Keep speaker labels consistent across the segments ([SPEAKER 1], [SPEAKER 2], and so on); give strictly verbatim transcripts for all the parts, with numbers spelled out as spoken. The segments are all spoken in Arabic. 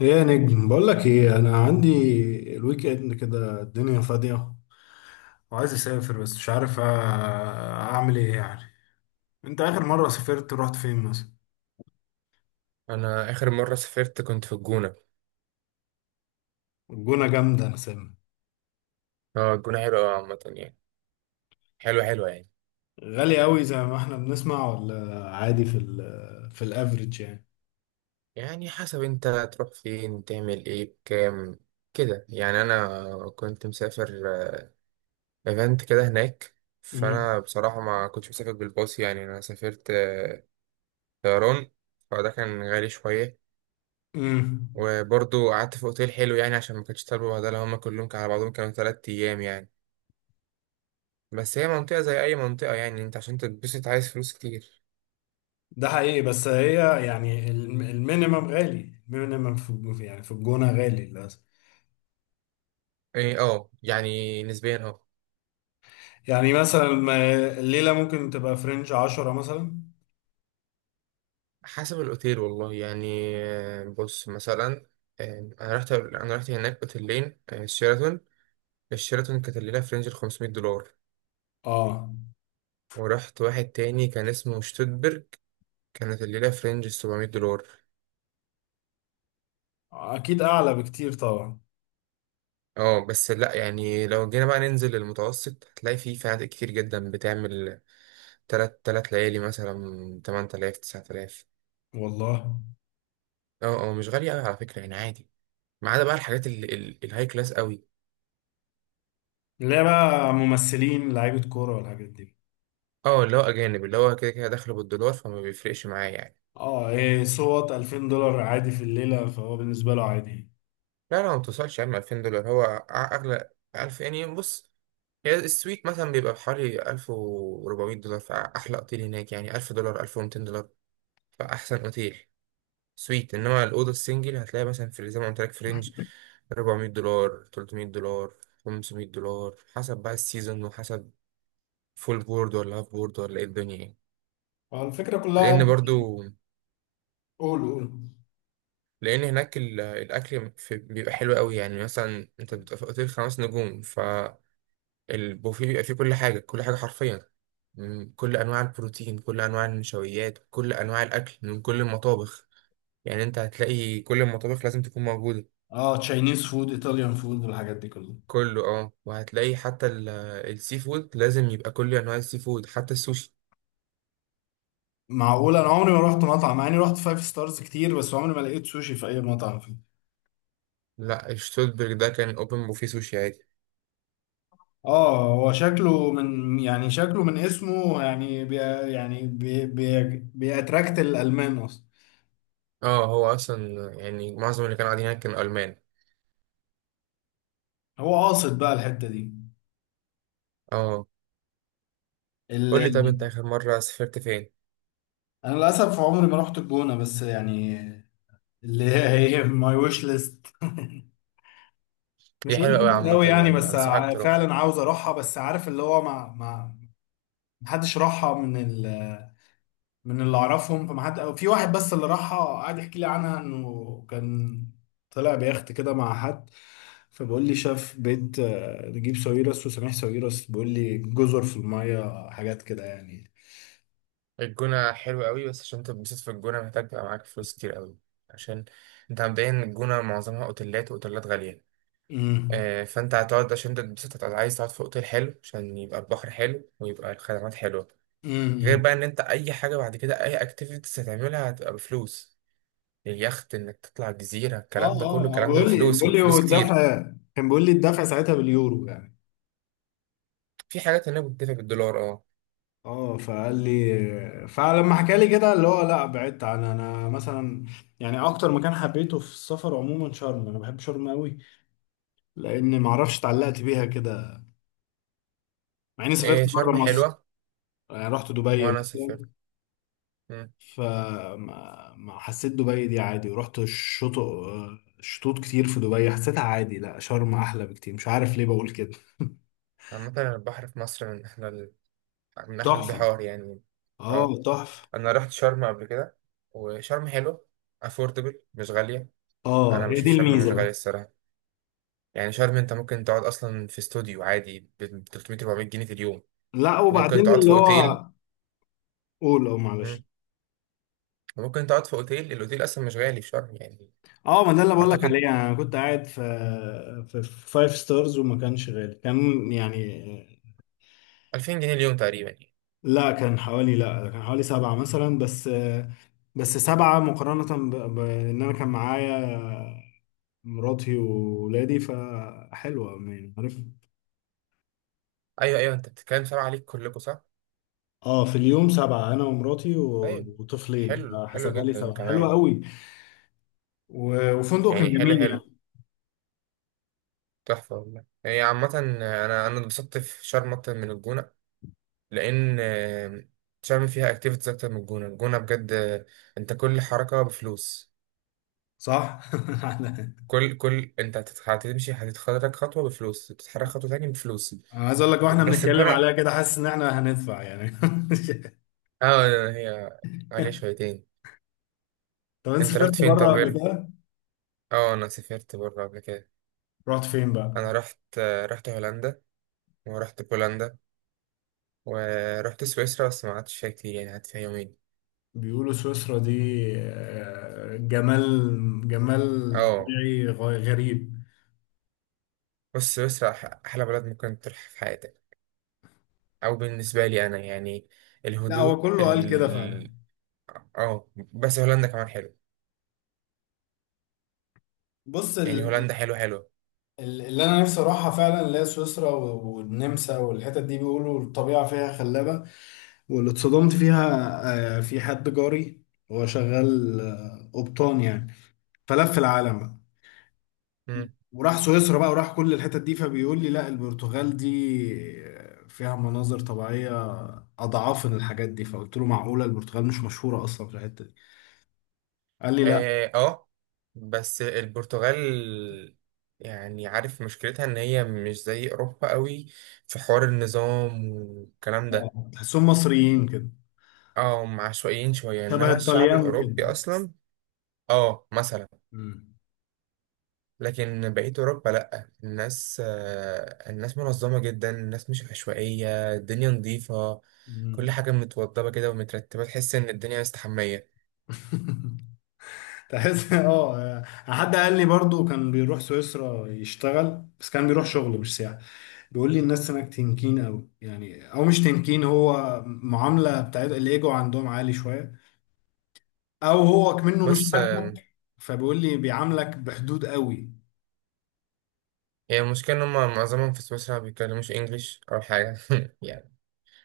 [SPEAKER 1] ايه يا نجم، بقول لك ايه. انا عندي الويك اند كده، الدنيا فاضيه وعايز اسافر بس مش عارف أ- اعمل ايه يعني. انت اخر مره سافرت رحت فين مثلا؟
[SPEAKER 2] انا اخر مره سافرت كنت في الجونه.
[SPEAKER 1] الجونه جامده، انا سامع.
[SPEAKER 2] اه، الجونه حلوه أوي عامه يعني، حلوه حلوه يعني.
[SPEAKER 1] غالي قوي زي ما احنا بنسمع ولا عادي في ال في الافريج يعني؟
[SPEAKER 2] يعني حسب انت تروح فين تعمل ايه بكام كده يعني. انا كنت مسافر ايفنت كده هناك.
[SPEAKER 1] امم.
[SPEAKER 2] فانا بصراحه ما كنتش مسافر بالباص، يعني انا سافرت آه، طيران. فده كان غالي شويه.
[SPEAKER 1] أمم.
[SPEAKER 2] وبرضه قعدت في اوتيل حلو يعني عشان ما كانتش طالبه بهدله، هما كلهم كانوا على بعضهم كانوا تلات ايام يعني. بس هي منطقه زي اي منطقه، يعني انت عشان تتبسط عايز فلوس كتير.
[SPEAKER 1] ده حقيقي، بس هي يعني الم- المينيمم غالي، المينيمم في في- يعني في الجونه غالي للاسف.
[SPEAKER 2] ايه اه، يعني نسبيا اه.
[SPEAKER 1] يعني مثلا ما- الليله ممكن تبقى فرنج عشرة مثلا.
[SPEAKER 2] حسب الأوتيل والله يعني، آه، بص مثلا. آه، أنا رحت أنا رحت هناك أوتيلين، آه، شيراتون. الشيراتون كانت الليلة في رينج الخمسمية دولار.
[SPEAKER 1] اه،
[SPEAKER 2] ورحت واحد تاني كان اسمه شتوتبرج، كانت الليلة في رينج السبعمية دولار.
[SPEAKER 1] اكيد اعلى بكتير طبعا.
[SPEAKER 2] اه بس لأ، يعني لو جينا بقى ننزل للمتوسط هتلاقي فيه فنادق كتير جدا بتعمل تلات تلات ليالي مثلا تمن تلاف تسعة تلاف.
[SPEAKER 1] والله.
[SPEAKER 2] اه اه، مش غالية أوي على فكرة يعني عادي. ما عدا بقى الحاجات ال- ال- الهاي كلاس أوي.
[SPEAKER 1] اللي هي بقى ممثلين لعيبه كوره والحاجات دي.
[SPEAKER 2] اه، اللي هو اجانب، اللي هو كده كده داخله بالدولار فما بيفرقش معاه يعني.
[SPEAKER 1] اه، إيه، صوت ألفين دولار عادي في الليله، فهو بالنسبه له عادي.
[SPEAKER 2] لا لا، ما بتوصلش يا عم. ألفين دولار هو أع- اغلى ألف يعني. بص، هي السويت مثلا بيبقى بحوالي ألف وأربعمية دولار. فاحلى اوتيل هناك يعني ألف دولار ألف ومئتين دولار، فاحسن اوتيل سويت. انما الاوضه السنجل هتلاقي مثلا في زي ما قلت لك في رينج أربعمية دولار ثلاثمية دولار خمسمية دولار، حسب بقى السيزون، وحسب فول بورد ولا هاف بورد ولا ايه الدنيا يعني.
[SPEAKER 1] فالفكره كلها...
[SPEAKER 2] لان برضو
[SPEAKER 1] قول، قول.
[SPEAKER 2] لان هناك ال- الاكل في- بيبقى حلو قوي. يعني مثلا انت بتبقى في اوتيل خمس نجوم، فالبوفيه بيبقى فيه كل حاجه كل حاجه حرفيا. م، كل انواع البروتين، كل انواع النشويات، كل انواع الاكل من كل المطابخ. يعني انت هتلاقي كل المطابخ لازم تكون موجوده.
[SPEAKER 1] اه، تشاينيز فود، ايطاليان فود، والحاجات دي كلها.
[SPEAKER 2] كله اه، وهتلاقي حتى ال- السي فود، لازم يبقى كل انواع السي فود حتى السوشي.
[SPEAKER 1] معقول؟ انا عمري ما رحت مطعم، مع اني رحت فايف ستارز كتير، بس عمري ما لقيت سوشي في اي مطعم فيه.
[SPEAKER 2] لا، الشتوتبرج ده كان اوبن بوفيه سوشي عادي.
[SPEAKER 1] اه، هو شكله من، يعني شكله من اسمه، يعني بي. يعني بي بي. بيأتراكت الالمان اصلا.
[SPEAKER 2] اه، هو اصلا يعني معظم اللي كانوا قاعدين هناك كانوا المان.
[SPEAKER 1] هو قاصد بقى الحته
[SPEAKER 2] اه. قول لي، طب
[SPEAKER 1] دي.
[SPEAKER 2] انت اخر مره سافرت فين؟
[SPEAKER 1] انا للاسف عمري ما رحت الجونه، بس يعني اللي هي، هي ماي ويش ليست مش
[SPEAKER 2] هي
[SPEAKER 1] ويش
[SPEAKER 2] حلوة أوي
[SPEAKER 1] ليست
[SPEAKER 2] عامة
[SPEAKER 1] قوي يعني،
[SPEAKER 2] يعني،
[SPEAKER 1] بس
[SPEAKER 2] أنصحك
[SPEAKER 1] ع-
[SPEAKER 2] تروحها.
[SPEAKER 1] فعلا عاوز اروحها، بس عارف اللي هو ما ما محدش راحها من ال من اللي اعرفهم، فما حد، أو في واحد بس اللي راحها قعد يحكي لي عنها، انه كان طلع بيخت كده مع حد، فبقول لي شاف بيت آه، نجيب ساويرس وسميح ساويرس، بيقول لي جزر في الميه، حاجات كده يعني.
[SPEAKER 2] الجونة حلوة أوي، بس عشان تتبسط في الجونة محتاج تبقى معاك فلوس كتير أوي. عشان أنت مبدئيا الجونة معظمها أوتيلات وأوتيلات غالية. آه، فأنت هتقعد عشان تتبسط، هتقعد عايز تقعد في أوتيل حلو عشان يبقى البحر حلو ويبقى الخدمات حلوة. غير
[SPEAKER 1] امم.
[SPEAKER 2] بقى إن أنت أي حاجة بعد كده أي أكتيفيتيز هتعملها هتبقى بفلوس. اليخت، إنك تطلع الجزيرة،
[SPEAKER 1] اه،
[SPEAKER 2] الكلام ده كله
[SPEAKER 1] اه، آه،
[SPEAKER 2] الكلام ده
[SPEAKER 1] بقول لي،
[SPEAKER 2] بفلوس
[SPEAKER 1] بقول لي
[SPEAKER 2] وبفلوس كتير.
[SPEAKER 1] والدفع كان بيقول لي، الدفع ساعتها باليورو يعني.
[SPEAKER 2] في حاجات هنا بتدفع بالدولار أه.
[SPEAKER 1] اه، فقال لي، فلما حكى لي كده اللي هو، لا، بعدت عن، انا مثلا يعني اكتر مكان حبيته في السفر عموما شرم، انا بحب شرم قوي، لان ما اعرفش اتعلقت بيها كده. مع اني سافرت
[SPEAKER 2] إيه،
[SPEAKER 1] بره
[SPEAKER 2] شرم
[SPEAKER 1] مصر،
[SPEAKER 2] حلوة.
[SPEAKER 1] يعني رحت دبي
[SPEAKER 2] وأنا سافرت.
[SPEAKER 1] مثلا،
[SPEAKER 2] مم.
[SPEAKER 1] فما ما حسيت دبي دي عادي، ورحت الشطوط، شطوط كتير في دبي، حسيتها عادي. لا، شرم احلى بكتير، مش عارف ليه بقول كده.
[SPEAKER 2] عامة البحر في مصر من أحلى من احلى
[SPEAKER 1] تحفة.
[SPEAKER 2] البحار يعني.
[SPEAKER 1] اه،
[SPEAKER 2] اه
[SPEAKER 1] تحفة.
[SPEAKER 2] انا رحت شرم قبل كده، وشرم حلو، افوردبل مش غاليه.
[SPEAKER 1] اه،
[SPEAKER 2] انا
[SPEAKER 1] هي دي
[SPEAKER 2] بشوف شرم مش
[SPEAKER 1] الميزه بقى.
[SPEAKER 2] غاليه الصراحه. يعني شرم انت ممكن تقعد اصلا في استوديو عادي ب تلتمية أربعمية جنيه في اليوم.
[SPEAKER 1] لا،
[SPEAKER 2] وممكن
[SPEAKER 1] وبعدين
[SPEAKER 2] تقعد في
[SPEAKER 1] اللي
[SPEAKER 2] اوتيل.
[SPEAKER 1] هو... قول، اه، معلش.
[SPEAKER 2] مم. وممكن تقعد في اوتيل، الاوتيل اصلا مش غالي في شرم يعني.
[SPEAKER 1] اه، ما ده اللي بقول لك عليه
[SPEAKER 2] اعتقد
[SPEAKER 1] يعني، انا كنت قاعد في في فايف ستارز، وما كانش غالي، كان يعني...
[SPEAKER 2] ألفين جنيه اليوم تقريبا يعني.
[SPEAKER 1] لا كان حوالي، لا كان حوالي سبعة مثلا بس، بس سبعة مقارنة ب- بان انا كان معايا مراتي وولادي، فحلوة يعني، عارف.
[SPEAKER 2] ايوه ايوه، انت بتتكلم سبعه عليك كلكم صح.
[SPEAKER 1] اه، في اليوم سبعة، انا ومراتي و-
[SPEAKER 2] طيب.
[SPEAKER 1] وطفلين،
[SPEAKER 2] حلو حلو
[SPEAKER 1] فحسبها لي
[SPEAKER 2] جدا
[SPEAKER 1] سبعة، حلوة
[SPEAKER 2] كمان.
[SPEAKER 1] قوي. و- وفندق
[SPEAKER 2] يعني
[SPEAKER 1] كان
[SPEAKER 2] حلو
[SPEAKER 1] جميل
[SPEAKER 2] حلو.
[SPEAKER 1] يعني.
[SPEAKER 2] تحفه والله. هي عامه انا انا اتبسطت في شرم اكتر من الجونه. لان آه، تعمل فيها اكتيفيتيز اكتر من الجونه. الجونه بجد، آه، انت كل حركه بفلوس.
[SPEAKER 1] صح.
[SPEAKER 2] كل كل انت هتت- هتمشي هتتحرك خطوه بفلوس، تتحرك خطوه تاني بفلوس.
[SPEAKER 1] انا عايز اقول لك، واحنا
[SPEAKER 2] بس
[SPEAKER 1] بنتكلم
[SPEAKER 2] الجونه
[SPEAKER 1] عليها كده، حاسس ان احنا هندفع يعني.
[SPEAKER 2] اه، هي عليها شويتين.
[SPEAKER 1] طب انت
[SPEAKER 2] انت رحت
[SPEAKER 1] سافرت
[SPEAKER 2] فين طب
[SPEAKER 1] بره قبل
[SPEAKER 2] غير؟
[SPEAKER 1] كده؟
[SPEAKER 2] اه، انا سافرت بره قبل كده.
[SPEAKER 1] رحت فين بقى؟
[SPEAKER 2] انا رحت آه، رحت هولندا، ورحت بولندا، ورحت سويسرا بس ما قعدتش فيها كتير، يعني قعدت فيها يومين.
[SPEAKER 1] بيقولوا سويسرا دي آه، جمال، جمال
[SPEAKER 2] اه،
[SPEAKER 1] طبيعي غ- غريب.
[SPEAKER 2] بص سويسرا أح- احلى بلد ممكن تروح في حياتك، او بالنسبه لي انا يعني،
[SPEAKER 1] لا، هو
[SPEAKER 2] الهدوء.
[SPEAKER 1] كله قال كده فعلا.
[SPEAKER 2] اه، بس هولندا كمان حلو.
[SPEAKER 1] بص
[SPEAKER 2] يعني
[SPEAKER 1] ال-
[SPEAKER 2] هولندا حلو حلو.
[SPEAKER 1] ال- اللي انا نفسي اروحها فعلا، اللي هي سويسرا و- والنمسا والحتت دي، بيقولوا الطبيعه فيها خلابه. واللي اتصدمت فيها، آه، في حد جاري، هو شغال آه، قبطان يعني، فلف العالم بقى،
[SPEAKER 2] امم.
[SPEAKER 1] وراح سويسرا بقى، وراح كل الحتت دي، فبيقول لي لا، البرتغال دي فيها مناظر طبيعية أضعافن الحاجات دي. فقلت له معقولة؟ البرتغال مش مشهورة أصلا في الحتة دي. قال لي لا.
[SPEAKER 2] اه آه، بس البرتغال، يعني عارف مشكلتها ان هي مش زي اوروبا قوي في حوار النظام والكلام ده.
[SPEAKER 1] آه، تحسهم مصريين كده.
[SPEAKER 2] اه، هم عشوائيين شويه،
[SPEAKER 1] شبه
[SPEAKER 2] انما الشعب
[SPEAKER 1] الطليان كده.
[SPEAKER 2] الاوروبي اصلا. اه مثلا.
[SPEAKER 1] مم.
[SPEAKER 2] لكن بقيه اوروبا لا، الناس آه الناس منظمه جدا، الناس مش عشوائيه، الدنيا نظيفه، كل
[SPEAKER 1] مم.
[SPEAKER 2] حاجه متوضبه كده ومترتبه، تحس ان الدنيا مستحميه.
[SPEAKER 1] تحس، اه يعني حد قال لي برضو كان بيروح سويسرا يشتغل، بس كان بيروح شغل مش سياحة. بيقول لي الناس هناك تنكين قوي يعني، او مش تنكين، هو معاملة بتاعت الايجو عندهم عالي شوية، او هو كمنه مش
[SPEAKER 2] بص
[SPEAKER 1] عارفك
[SPEAKER 2] آه،
[SPEAKER 1] فبيقول لي بيعاملك بحدود قوي.
[SPEAKER 2] هي المشكلة إن هما معظمهم في سويسرا بيتكلموش إنجليش أول حاجة يعني.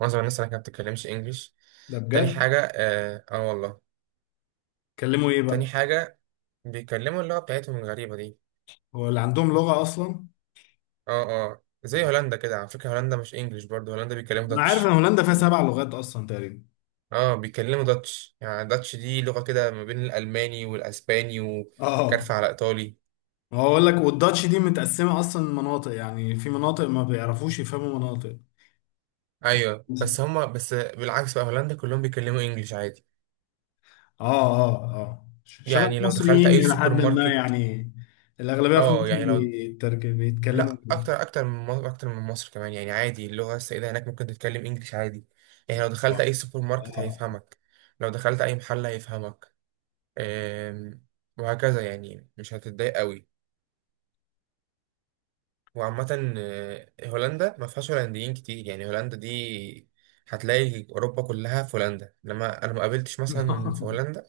[SPEAKER 2] معظم الناس هناك ما بتتكلمش إنجليش.
[SPEAKER 1] ده
[SPEAKER 2] تاني
[SPEAKER 1] بجد؟
[SPEAKER 2] حاجة، آه, آه والله.
[SPEAKER 1] كلمه ايه بقى؟
[SPEAKER 2] تاني حاجة، بيتكلموا اللغة بتاعتهم الغريبة دي.
[SPEAKER 1] هو اللي عندهم لغة اصلا؟
[SPEAKER 2] آه آه، زي هولندا كده على فكرة. هولندا مش إنجليش برضه، هولندا بيتكلموا
[SPEAKER 1] انا عارف ان
[SPEAKER 2] داتش.
[SPEAKER 1] هولندا فيها سبع لغات اصلا تقريبا.
[SPEAKER 2] آه بيتكلموا داتش. يعني داتش دي لغة كده ما بين الألماني والأسباني
[SPEAKER 1] اه،
[SPEAKER 2] وكارفة على إيطالي.
[SPEAKER 1] ما هو اقول لك، والداتش دي متقسمة اصلا مناطق، يعني في مناطق ما بيعرفوش يفهموا مناطق.
[SPEAKER 2] أيوه بس هما بس بالعكس بقى، هولندا كلهم بيتكلموا إنجليش عادي.
[SPEAKER 1] اه، اه، اه، شبه
[SPEAKER 2] يعني لو دخلت
[SPEAKER 1] المصريين
[SPEAKER 2] أي
[SPEAKER 1] الى
[SPEAKER 2] سوبر
[SPEAKER 1] حد ما
[SPEAKER 2] ماركت.
[SPEAKER 1] يعني. الاغلبية في
[SPEAKER 2] اه
[SPEAKER 1] مصر
[SPEAKER 2] يعني لو،
[SPEAKER 1] بيترك- بيتكلموا
[SPEAKER 2] لا
[SPEAKER 1] انجليزي.
[SPEAKER 2] اكتر اكتر من مصر، اكتر من مصر كمان يعني عادي. اللغه السائده هناك ممكن تتكلم انجليش عادي. يعني لو دخلت
[SPEAKER 1] اه.
[SPEAKER 2] اي سوبر ماركت
[SPEAKER 1] اه.
[SPEAKER 2] هيفهمك، لو دخلت اي محل هيفهمك. أم، وهكذا يعني مش هتتضايق قوي. وعامه آه، هولندا ما فيهاش هولنديين كتير يعني. هولندا دي هتلاقي اوروبا كلها في هولندا، انما انا ما قابلتش مثلا في هولندا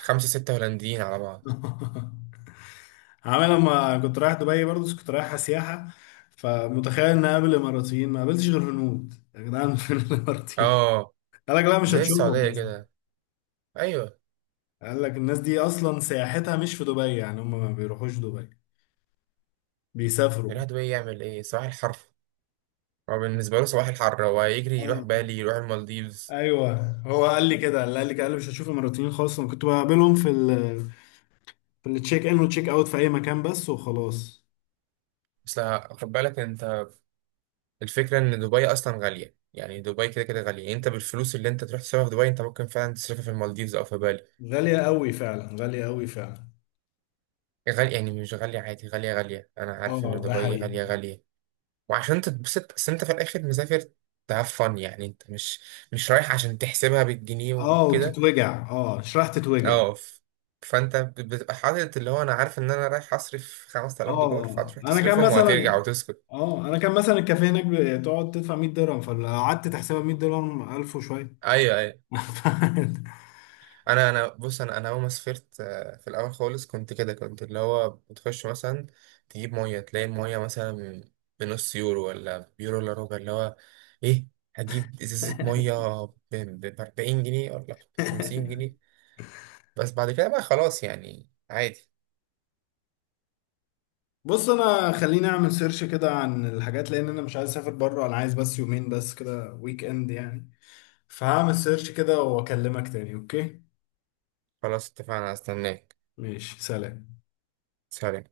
[SPEAKER 2] خمسة ستة هولنديين على بعض.
[SPEAKER 1] آه. عامل لما كنت رايح دبي برضه، بس كنت رايح سياحة، فمتخيل ان اقابل اماراتيين، ما قابلتش غير هنود يا جدعان. فين الاماراتيين؟
[SPEAKER 2] اه،
[SPEAKER 1] قال لك لا مش
[SPEAKER 2] زي
[SPEAKER 1] هتشوفهم
[SPEAKER 2] السعوديه
[SPEAKER 1] أصلاً.
[SPEAKER 2] كده. ايوه.
[SPEAKER 1] قال لك الناس دي اصلا سياحتها مش في دبي، يعني هم ما بيروحوش دبي، بيسافروا.
[SPEAKER 2] يروح دبي يعمل ايه؟ صباح الحر. هو بالنسبة له صباح الحر، هو يجري يروح
[SPEAKER 1] اه،
[SPEAKER 2] بالي، يروح المالديفز.
[SPEAKER 1] ايوه، هو قال لي كده، قال لي كده، قال لي مش هشوف اماراتيين خالص. انا كنت بقابلهم في ال في التشيك ان والتشيك اوت، في اي مكان بس وخلاص.
[SPEAKER 2] بس لا، خد بالك انت، الفكرة ان دبي اصلا غالية. يعني دبي كده كده غالية. انت بالفلوس اللي انت تروح تصرفها في دبي انت ممكن فعلا تصرفها في المالديفز او في بالي.
[SPEAKER 1] غالية قوي فعلا، غالية قوي فعلا.
[SPEAKER 2] غالية، يعني مش غالية عادي، غالية غالية. انا عارف ان
[SPEAKER 1] اه، ده
[SPEAKER 2] دبي
[SPEAKER 1] حقيقي.
[SPEAKER 2] غالية غالية. وعشان تتبسط بس انت في الاخر مسافر تهاف فن يعني. انت مش مش رايح عشان تحسبها بالجنيه
[SPEAKER 1] اه،
[SPEAKER 2] وكده.
[SPEAKER 1] وتتوجع، اه شريحة تتوجع.
[SPEAKER 2] اه ف- فانت بتبقى حاطط اللي هو، انا عارف ان انا رايح اصرف خمس تلاف دولار،
[SPEAKER 1] اه،
[SPEAKER 2] فهتروح
[SPEAKER 1] انا كان
[SPEAKER 2] تصرفهم وهترجع
[SPEAKER 1] مثلا،
[SPEAKER 2] وتسكت.
[SPEAKER 1] اه، انا كان مثلا الكافيه هناك بتقعد تدفع مئة درهم، فلو قعدت تحسبها مئة درهم ألف وشويه.
[SPEAKER 2] ايوه ايوه. انا انا بص، انا انا اول ما سافرت، آه، في الاول خالص كنت كده، كنت اللي هو بتخش مثلا تجيب ميه، تلاقي الميه مثلا بنص يورو ولا بيورو الا ربع، اللي هو ايه، هتجيب ازازه ميه ب أربعين جنيه ولا خمسين جنيه. بس بعد كده بقى خلاص يعني عادي.
[SPEAKER 1] بص، انا خليني اعمل سيرش كده عن الحاجات، لان انا مش عايز اسافر بره، انا عايز بس يومين بس كده، ويك اند يعني. فهعمل سيرش كده، واكلمك تاني، اوكي؟
[SPEAKER 2] خلاص اتفقنا، استناك.
[SPEAKER 1] ماشي، سلام.
[SPEAKER 2] سلام.